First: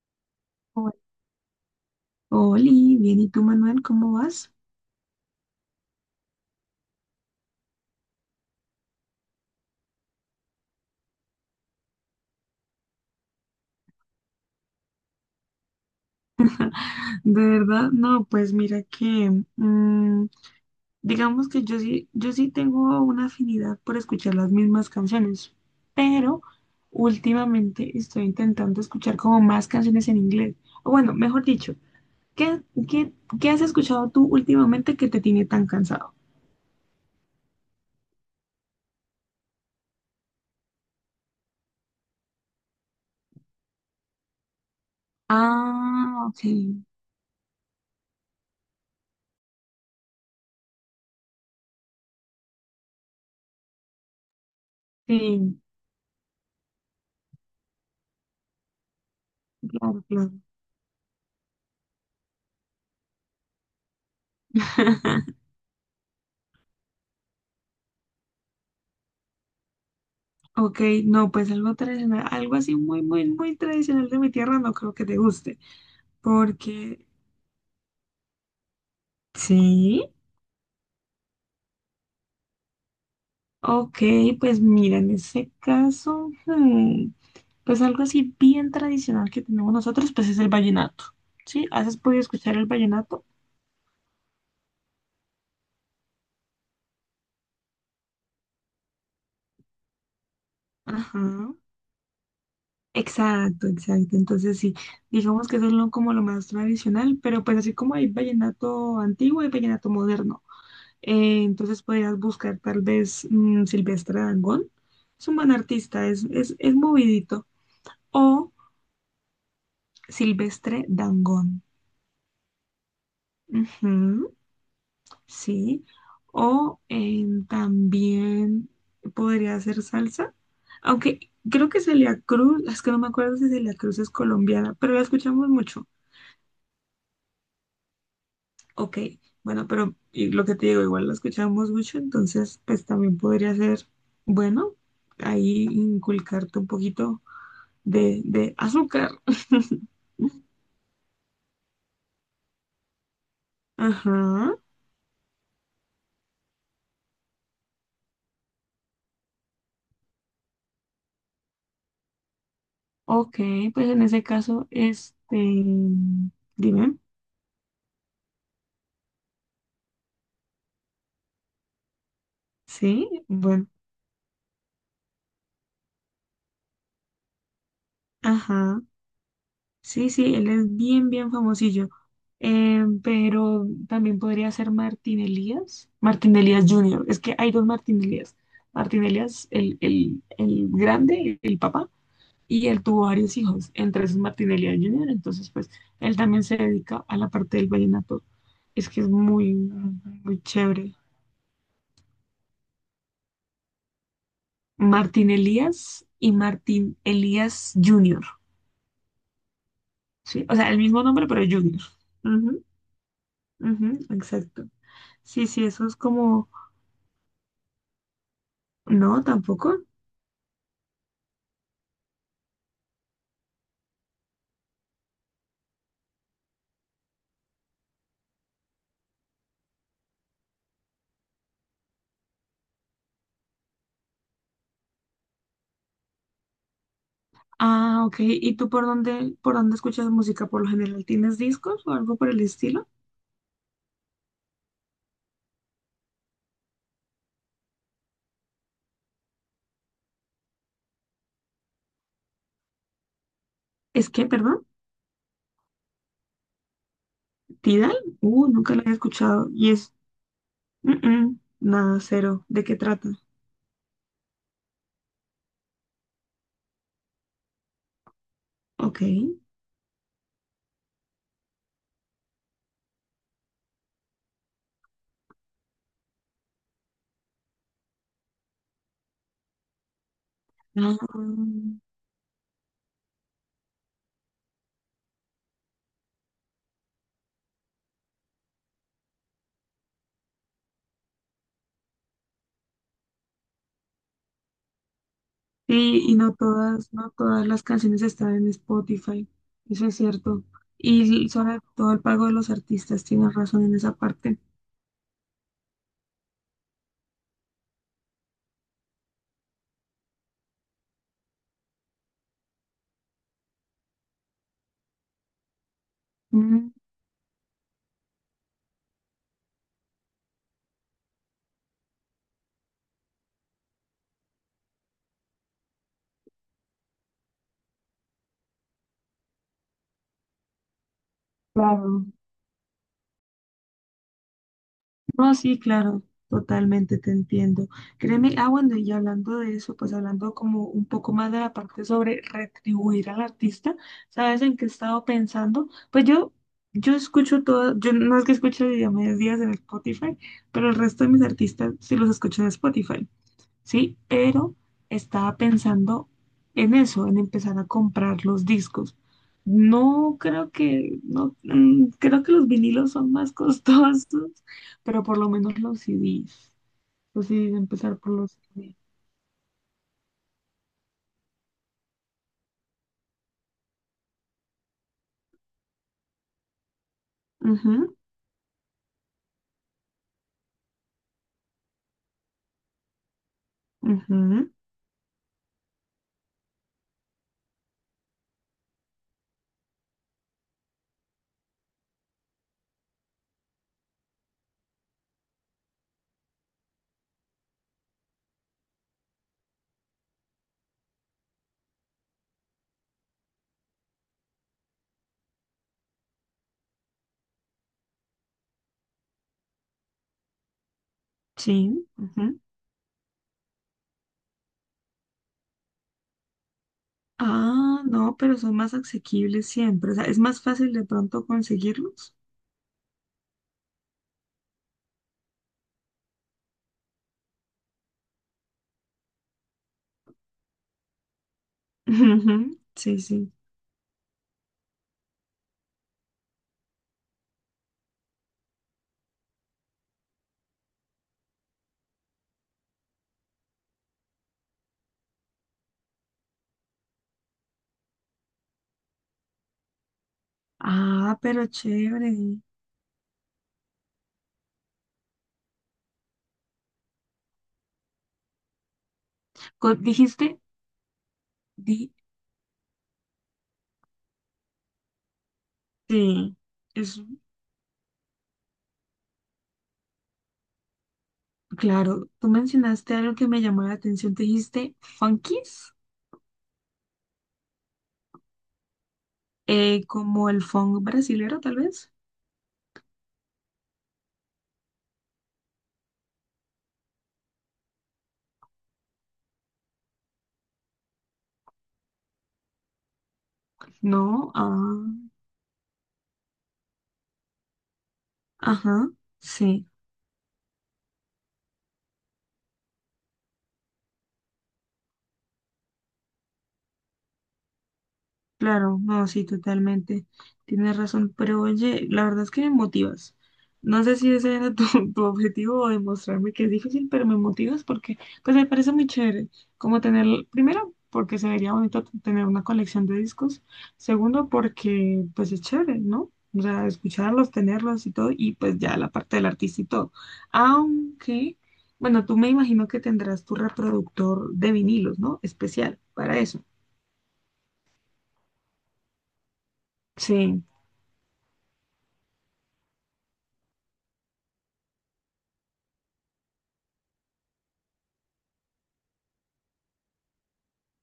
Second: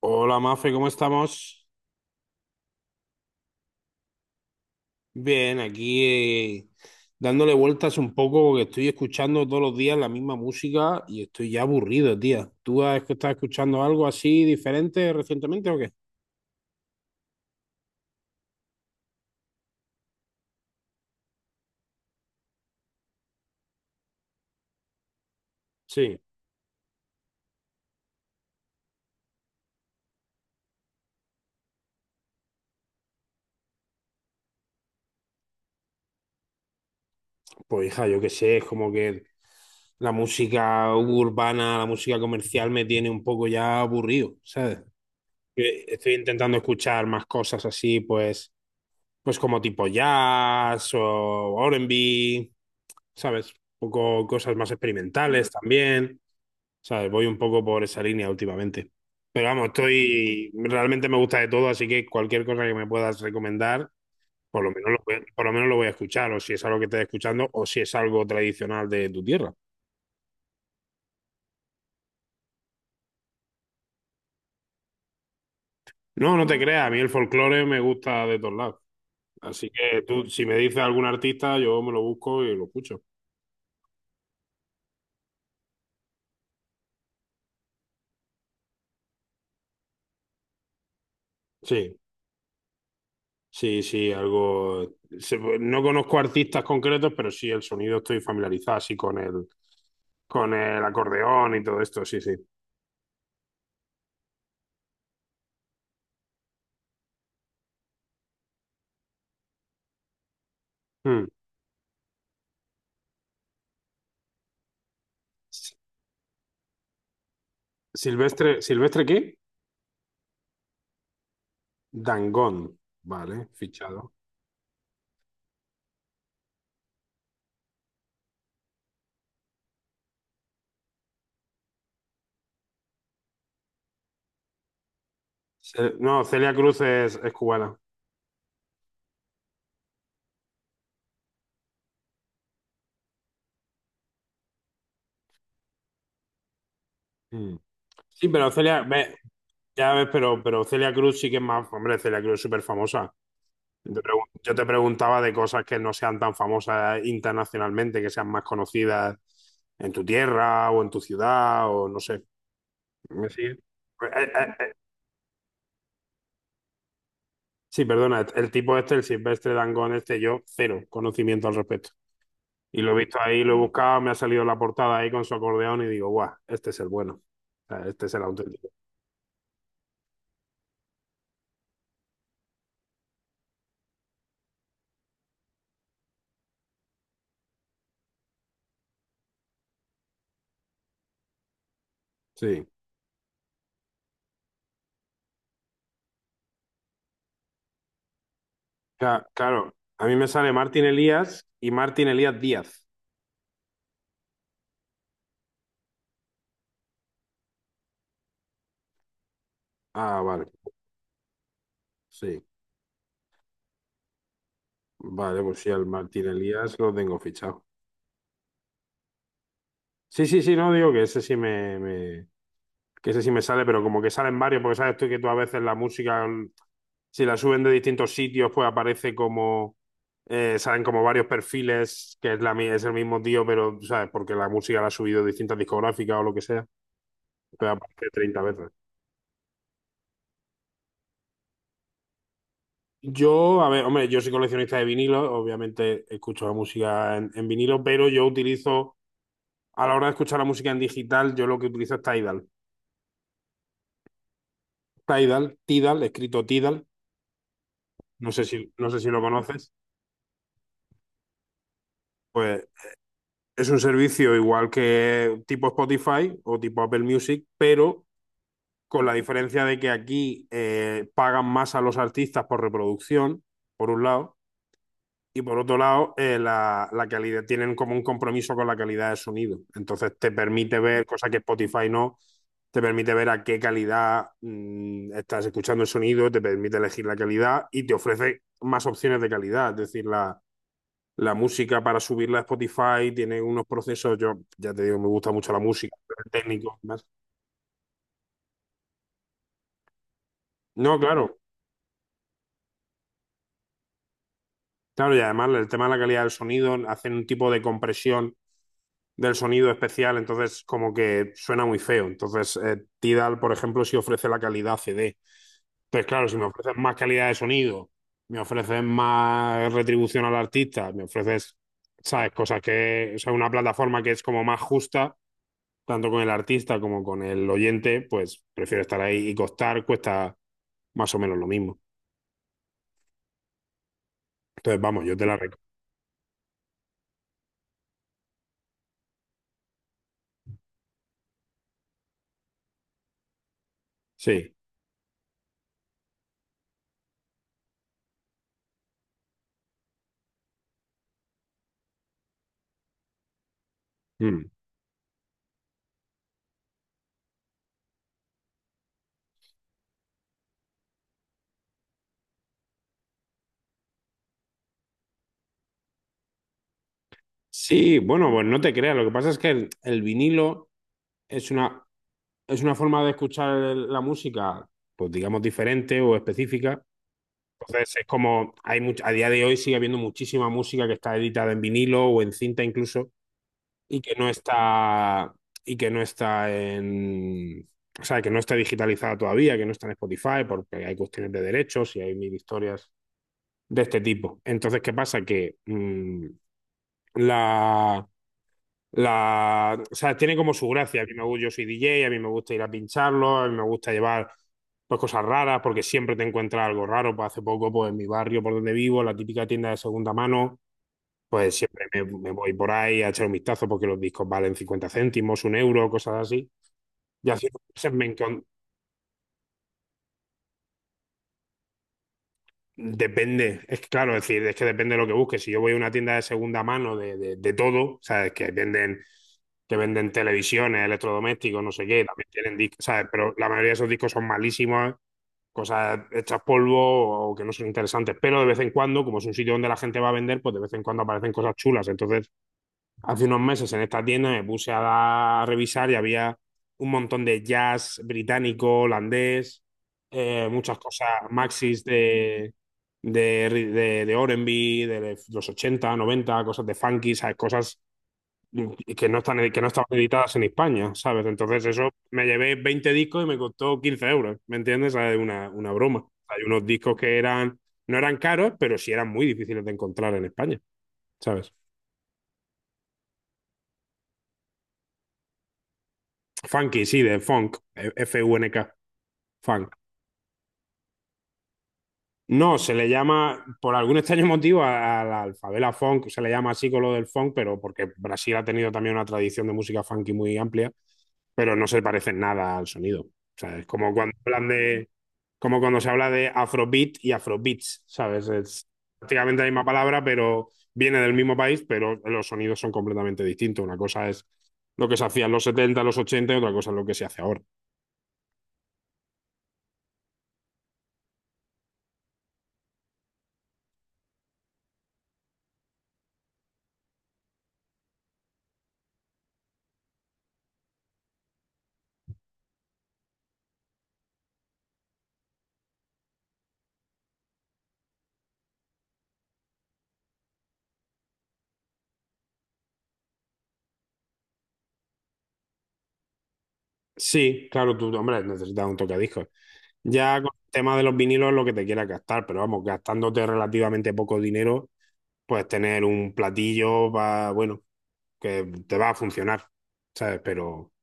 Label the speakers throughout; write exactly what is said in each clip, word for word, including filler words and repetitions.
Speaker 1: Hola Mafe, ¿cómo
Speaker 2: Hol-
Speaker 1: estamos?
Speaker 2: Oli, bien, ¿y tú, Manuel, cómo vas?
Speaker 1: Bien, aquí eh, dándole vueltas un poco porque estoy escuchando todos los días la misma música y estoy ya aburrido, tía. ¿Tú has- estás escuchando algo así diferente recientemente o qué?
Speaker 2: De verdad, no, pues mira que, mm, digamos que yo sí, yo sí tengo una afinidad por escuchar las mismas canciones,
Speaker 1: Sí,
Speaker 2: pero últimamente estoy intentando escuchar como más canciones en inglés. O bueno, mejor dicho, ¿qué, qué, qué has escuchado tú últimamente que te tiene tan cansado?
Speaker 1: pues hija, yo qué sé, es como que la música urbana, la música comercial me tiene un poco ya aburrido, ¿sabes? Eh, Estoy
Speaker 2: Ah, ok,
Speaker 1: intentando escuchar más cosas así, pues, pues como tipo jazz o R and B, ¿sabes? Un poco cosas más experimentales
Speaker 2: sí,
Speaker 1: también, ¿sabes? Voy un poco por esa línea últimamente. Pero vamos,
Speaker 2: claro, claro.
Speaker 1: estoy, realmente me gusta de todo, así que cualquier cosa que me puedas recomendar, por lo menos lo voy, por lo menos lo voy a escuchar, o si es algo que estés escuchando, o si es algo tradicional de tu tierra.
Speaker 2: Ok, no, pues algo tradicional, algo así muy, muy, muy tradicional de mi tierra, no creo que te guste,
Speaker 1: No, no te creas, a mí
Speaker 2: porque
Speaker 1: el folclore me gusta de todos lados. Así que
Speaker 2: sí,
Speaker 1: tú, si me dices algún artista, yo me lo busco y lo escucho.
Speaker 2: ok, pues mira, en ese caso, hmm, pues algo así bien tradicional que tenemos nosotros, pues es el vallenato, ¿sí?
Speaker 1: Sí,
Speaker 2: ¿Has podido escuchar el vallenato?
Speaker 1: sí, sí, algo... se- No conozco artistas concretos, pero sí el sonido estoy familiarizado, así con el, con el
Speaker 2: Ajá.
Speaker 1: acordeón y todo esto, sí, sí.
Speaker 2: Exacto, exacto. Entonces sí, digamos que eso es lo, como lo más tradicional, pero pues así como hay vallenato antiguo, y vallenato moderno.
Speaker 1: Mm.
Speaker 2: Eh, entonces podrías buscar tal vez mm, Silvestre Dangond. Es un buen artista, es, es, es movidito. O
Speaker 1: Silvestre, ¿Silvestre qué?
Speaker 2: Silvestre Dangond.
Speaker 1: Dangond, vale, fichado.
Speaker 2: Ujú, sí. O eh, también podría hacer salsa. Aunque creo que Celia Cruz, es que no me acuerdo si Celia Cruz es colombiana, pero la escuchamos mucho.
Speaker 1: Ce- No, Celia Cruz es, es cubana.
Speaker 2: Ok, bueno, pero y lo que te digo, igual la escuchamos mucho, entonces pues también podría ser, bueno, ahí inculcarte un poquito
Speaker 1: Mm.
Speaker 2: de,
Speaker 1: Sí, pero
Speaker 2: de
Speaker 1: Celia,
Speaker 2: azúcar.
Speaker 1: ve, ya ves, pero, pero Celia Cruz sí que es más, hombre, Celia Cruz es súper famosa. Yo te pregun- yo
Speaker 2: Ajá.
Speaker 1: te preguntaba de cosas que no sean tan famosas internacionalmente, que sean más conocidas en tu tierra o en tu ciudad o no sé. ¿Me
Speaker 2: Ok,
Speaker 1: sigue?
Speaker 2: pues en
Speaker 1: Eh,
Speaker 2: ese
Speaker 1: eh,
Speaker 2: caso,
Speaker 1: eh,
Speaker 2: este, dime,
Speaker 1: Sí, perdona, el tipo este, el Silvestre Dangond este, yo cero conocimiento al respecto. Y lo he visto
Speaker 2: sí,
Speaker 1: ahí, lo he
Speaker 2: bueno,
Speaker 1: buscado, me ha salido la portada ahí con su acordeón y digo, guau, este es el bueno. O sea, este es el auténtico.
Speaker 2: ajá, sí, sí, él es bien, bien famosillo. Eh, pero también podría ser Martín Elías, Martín Elías Junior, es que hay dos Martín Elías, Martín Elías, el, el, el grande, el papá,
Speaker 1: Sí.
Speaker 2: y él tuvo varios hijos, entre esos Martinelli Junior. Entonces, pues, él también se dedica a la parte del vallenato. Es que es
Speaker 1: Ca-
Speaker 2: muy,
Speaker 1: Claro, a mí me
Speaker 2: muy
Speaker 1: sale Martín
Speaker 2: chévere.
Speaker 1: Elías y Martín Elías Díaz.
Speaker 2: Martín Elías y Martín Elías Junior.
Speaker 1: Ah,
Speaker 2: Sí,
Speaker 1: vale,
Speaker 2: o sea, el mismo nombre, pero Junior.
Speaker 1: sí.
Speaker 2: Ujú, ujú, exacto.
Speaker 1: Vale,
Speaker 2: Sí,
Speaker 1: pues
Speaker 2: sí,
Speaker 1: sí,
Speaker 2: eso
Speaker 1: al
Speaker 2: es
Speaker 1: Martín
Speaker 2: como,
Speaker 1: Elías lo tengo fichado.
Speaker 2: no, tampoco.
Speaker 1: Sí, sí, sí, no, digo que ese sí me, me- que ese sí me sale, pero como que salen varios, porque sabes tú que tú a veces la música, mm, si la suben de distintos sitios, pues aparece como, eh, salen como varios perfiles, que es, la, mi- es el mismo tío, pero, ¿sabes? Porque la música la ha subido distintas discográficas o lo que sea, pero
Speaker 2: Ah,
Speaker 1: aparece
Speaker 2: ok.
Speaker 1: treinta
Speaker 2: ¿Y
Speaker 1: veces.
Speaker 2: tú por dónde, por dónde escuchas música? Por lo general, ¿tienes discos o algo por el estilo?
Speaker 1: Yo, a ver, hombre, yo soy coleccionista de vinilos, obviamente escucho la música en, en vinilo, pero yo utilizo, a la hora de escuchar la música en digital, yo lo que utilizo es Tidal.
Speaker 2: Es que, perdón,
Speaker 1: Tidal, Tidal, escrito Tidal,
Speaker 2: Tidal,
Speaker 1: no sé
Speaker 2: uh,
Speaker 1: si,
Speaker 2: nunca lo
Speaker 1: no
Speaker 2: he
Speaker 1: sé si lo
Speaker 2: escuchado. ¿Y
Speaker 1: conoces,
Speaker 2: es Mm, nada cero? ¿De
Speaker 1: pues
Speaker 2: qué trata?
Speaker 1: es un servicio igual que tipo Spotify o tipo Apple Music, pero
Speaker 2: Ok.
Speaker 1: con la diferencia de que aquí eh, pagan más a los artistas por reproducción, por un lado. Y por otro lado, eh, la, la calidad, tienen como un compromiso con la calidad de sonido. Entonces te permite
Speaker 2: Ah,
Speaker 1: ver, cosa que Spotify no, te permite ver a qué calidad mm, estás escuchando el sonido, te permite elegir la calidad y te ofrece más opciones de calidad. Es decir, la, la música para subirla a Spotify tiene unos procesos, yo ya te digo, me gusta mucho la música,
Speaker 2: sí, y
Speaker 1: el
Speaker 2: no
Speaker 1: técnico. Y
Speaker 2: todas, no todas las canciones están en Spotify. Eso es cierto.
Speaker 1: no,
Speaker 2: Y
Speaker 1: claro,
Speaker 2: sobre todo el pago de los artistas, tienes razón en esa parte.
Speaker 1: claro, y además el tema de la calidad del sonido, hacen un tipo de compresión del sonido especial, entonces como que suena muy feo. Entonces, eh, Tidal, por ejemplo, sí ofrece la calidad C D. Entonces, claro, si me
Speaker 2: Mm,
Speaker 1: ofreces más calidad de sonido, me ofreces más retribución al artista, me ofreces, ¿sabes? Cosas que, o sea, una plataforma que es como más justa, tanto con el artista como con el oyente, pues prefiero estar ahí y costar, cuesta más o menos lo mismo.
Speaker 2: claro.
Speaker 1: Entonces, vamos, yo te
Speaker 2: No,
Speaker 1: la
Speaker 2: sí,
Speaker 1: recomiendo.
Speaker 2: claro, totalmente te entiendo. Créeme, ah, bueno, y hablando de eso, pues hablando como un poco más de la parte sobre retribuir al artista, ¿sabes
Speaker 1: Sí.
Speaker 2: en qué he estado pensando? Pues yo, yo escucho todo, yo no es que escuche a medias en Spotify, pero el resto de mis artistas sí los escucho en Spotify. ¿Sí?
Speaker 1: Mm.
Speaker 2: Pero estaba pensando en eso, en empezar a comprar los discos. No creo que, no, mm, creo que los vinilos son más costosos, pero por lo menos los C Des. Los C Des,
Speaker 1: Sí,
Speaker 2: empezar por
Speaker 1: bueno,
Speaker 2: los
Speaker 1: pues no te
Speaker 2: C Des.
Speaker 1: creas. Lo que pasa es que el, el vinilo es una es una forma de escuchar el- la música, pues digamos diferente o específica. Entonces
Speaker 2: Ujú,
Speaker 1: es como, hay much- a día de hoy sigue habiendo muchísima música que está editada en vinilo o en cinta incluso y que no
Speaker 2: ujú,
Speaker 1: está, y que no está en, o sea, que no está digitalizada todavía, que no está en Spotify porque hay cuestiones de derechos y hay mil historias de este tipo. Entonces, ¿qué pasa? Que mm, la la, o sea, tiene como su gracia. A mí me gusta, yo soy D J, a mí me gusta ir a pincharlo, a mí me gusta llevar pues, cosas raras porque siempre te encuentras algo raro. Pues, hace poco, pues en mi barrio por donde vivo, la típica tienda de segunda mano, pues siempre
Speaker 2: sí,
Speaker 1: me, me
Speaker 2: ujú.
Speaker 1: voy por ahí a echar un vistazo porque los discos valen cincuenta céntimos, un euro, cosas así. Y hace unos
Speaker 2: Ah,
Speaker 1: meses me,
Speaker 2: no, pero
Speaker 1: encon-
Speaker 2: son más asequibles siempre. O sea, es más fácil de pronto conseguirlos.
Speaker 1: Depende, es que claro, es decir, es que depende de lo que busques. Si yo voy a una tienda de segunda mano de, de, de todo, ¿sabes? Que venden, que venden televisiones, electrodomésticos, no sé qué, también tienen
Speaker 2: Ujú,
Speaker 1: discos,
Speaker 2: sí,
Speaker 1: ¿sabes? Pero
Speaker 2: sí.
Speaker 1: la mayoría de esos discos son malísimos, cosas hechas polvo o que no son interesantes. Pero de vez en cuando, como es un sitio donde la gente va a vender, pues de vez en cuando aparecen cosas chulas. Entonces, hace unos meses en esta tienda me puse a, dar- a revisar y había un montón de jazz británico, holandés, eh, muchas cosas,
Speaker 2: Ah, pero
Speaker 1: maxis
Speaker 2: chévere.
Speaker 1: de, de, de, de erre y be, de los ochenta, noventa, cosas de funky, ¿sabes? Cosas que no están, que no
Speaker 2: Co-
Speaker 1: estaban
Speaker 2: Dijiste,
Speaker 1: editadas en España, ¿sabes? Entonces eso
Speaker 2: di,
Speaker 1: me llevé veinte discos y me costó quince euros, ¿me entiendes? ¿Sabes? Una, una broma.
Speaker 2: sí,
Speaker 1: Hay unos discos
Speaker 2: es.
Speaker 1: que eran, no eran caros, pero sí eran muy difíciles de encontrar en España, ¿sabes?
Speaker 2: Claro, tú mencionaste algo que me llamó la atención, te dijiste funkies,
Speaker 1: Funky, sí, de funk, F U N K, funk.
Speaker 2: eh, como el funk brasilero tal vez.
Speaker 1: No, se le llama, por algún extraño motivo, a, a la alfabela funk, se le llama así con lo del funk, pero porque Brasil ha tenido también una tradición de música funky muy amplia, pero no se parece en nada al sonido. O sea, es como cuando
Speaker 2: No,
Speaker 1: hablan
Speaker 2: ah,
Speaker 1: de, como cuando se habla de afrobeat y afrobeats, ¿sabes? Es
Speaker 2: ajá,
Speaker 1: prácticamente la misma
Speaker 2: sí.
Speaker 1: palabra, pero viene del mismo país, pero los sonidos son completamente distintos. Una cosa es lo que se hacía en los setenta los ochenta y otra cosa es lo que se hace ahora.
Speaker 2: Claro, no, sí, totalmente. Tienes razón, pero oye, la verdad es que me motivas. No sé si ese era tu, tu objetivo o demostrarme que es difícil, pero me motivas porque, pues me parece muy chévere, como tener, primero, porque se vería bonito t- tener una colección de discos, segundo, porque, pues es chévere, ¿no? O sea, escucharlos, tenerlos y todo, y pues ya la parte del artista y todo. Aunque, bueno, tú me imagino que tendrás tu reproductor de vinilos, ¿no? Especial para eso.
Speaker 1: Sí, claro, tú, hombre, necesitas un tocadiscos. Ya con
Speaker 2: Sí,
Speaker 1: el tema de los vinilos lo que te quieras gastar, pero vamos, gastándote relativamente poco dinero, pues tener un platillo va, bueno, que te va a funcionar, ¿sabes? Pero,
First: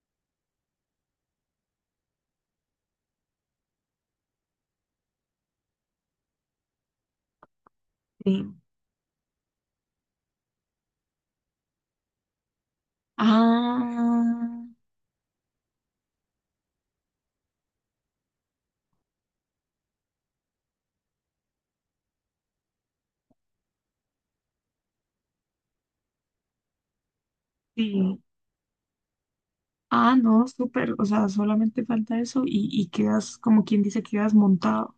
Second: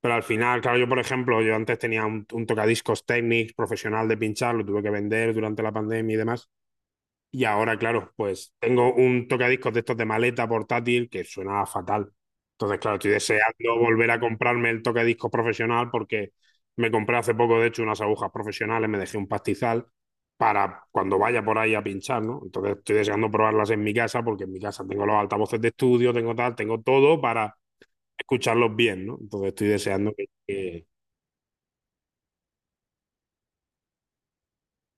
Speaker 1: pero al final, claro, yo por ejemplo, yo antes tenía un, un, tocadiscos Technics profesional de pinchar, lo tuve que vender durante la pandemia y demás, y ahora, claro,
Speaker 2: sí.
Speaker 1: pues tengo un tocadiscos de estos de maleta portátil que suena fatal. Entonces, claro, estoy deseando volver a
Speaker 2: Ah,
Speaker 1: comprarme el tocadiscos profesional porque me compré hace poco, de hecho, unas agujas profesionales, me dejé un pastizal para cuando vaya por ahí a pinchar, ¿no? Entonces, estoy deseando probarlas en mi casa porque en mi casa tengo los altavoces de estudio, tengo tal, tengo todo para
Speaker 2: sí.
Speaker 1: escucharlos bien, ¿no? Entonces, estoy deseando
Speaker 2: Ah,
Speaker 1: que,
Speaker 2: no,
Speaker 1: que
Speaker 2: súper. O sea, solamente falta eso y, y quedas, como quien dice, quedas montado.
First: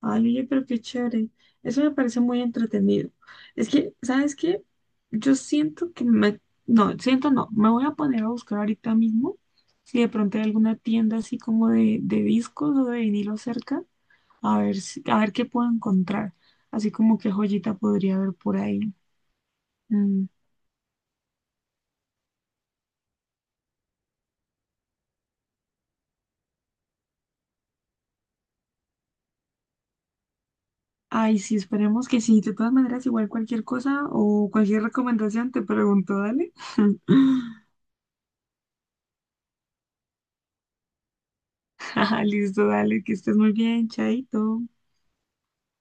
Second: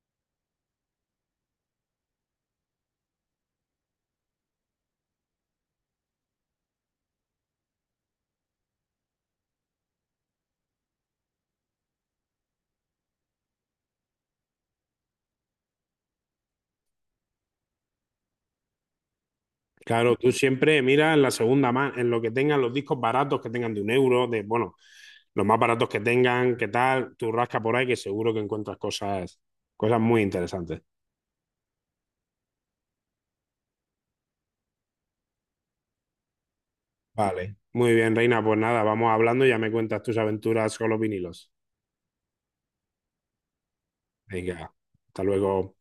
Speaker 2: Ay, oye, pero qué chévere. Eso me parece muy entretenido. Es que, ¿sabes qué? Yo siento que me... No, siento no. Me voy a poner a buscar ahorita mismo si de pronto hay alguna tienda así como de, de discos o de vinilo cerca. A ver si, a ver qué puedo encontrar. Así como qué joyita podría haber por ahí.
Speaker 1: Claro,
Speaker 2: Mm.
Speaker 1: tú siempre mira en la segunda mano, en lo que tengan los discos baratos que tengan de un euro, de bueno, los más baratos que tengan, qué tal, tú rasca por ahí que seguro que encuentras cosas, cosas muy interesantes.
Speaker 2: Ay, sí, esperemos que sí. De todas maneras, igual cualquier cosa o cualquier recomendación te pregunto, dale.
Speaker 1: Vale, muy bien, Reina, pues nada, vamos hablando y ya me cuentas tus aventuras con los vinilos.
Speaker 2: Listo, dale, que estés muy bien, chaito.
Speaker 1: Venga, hasta luego.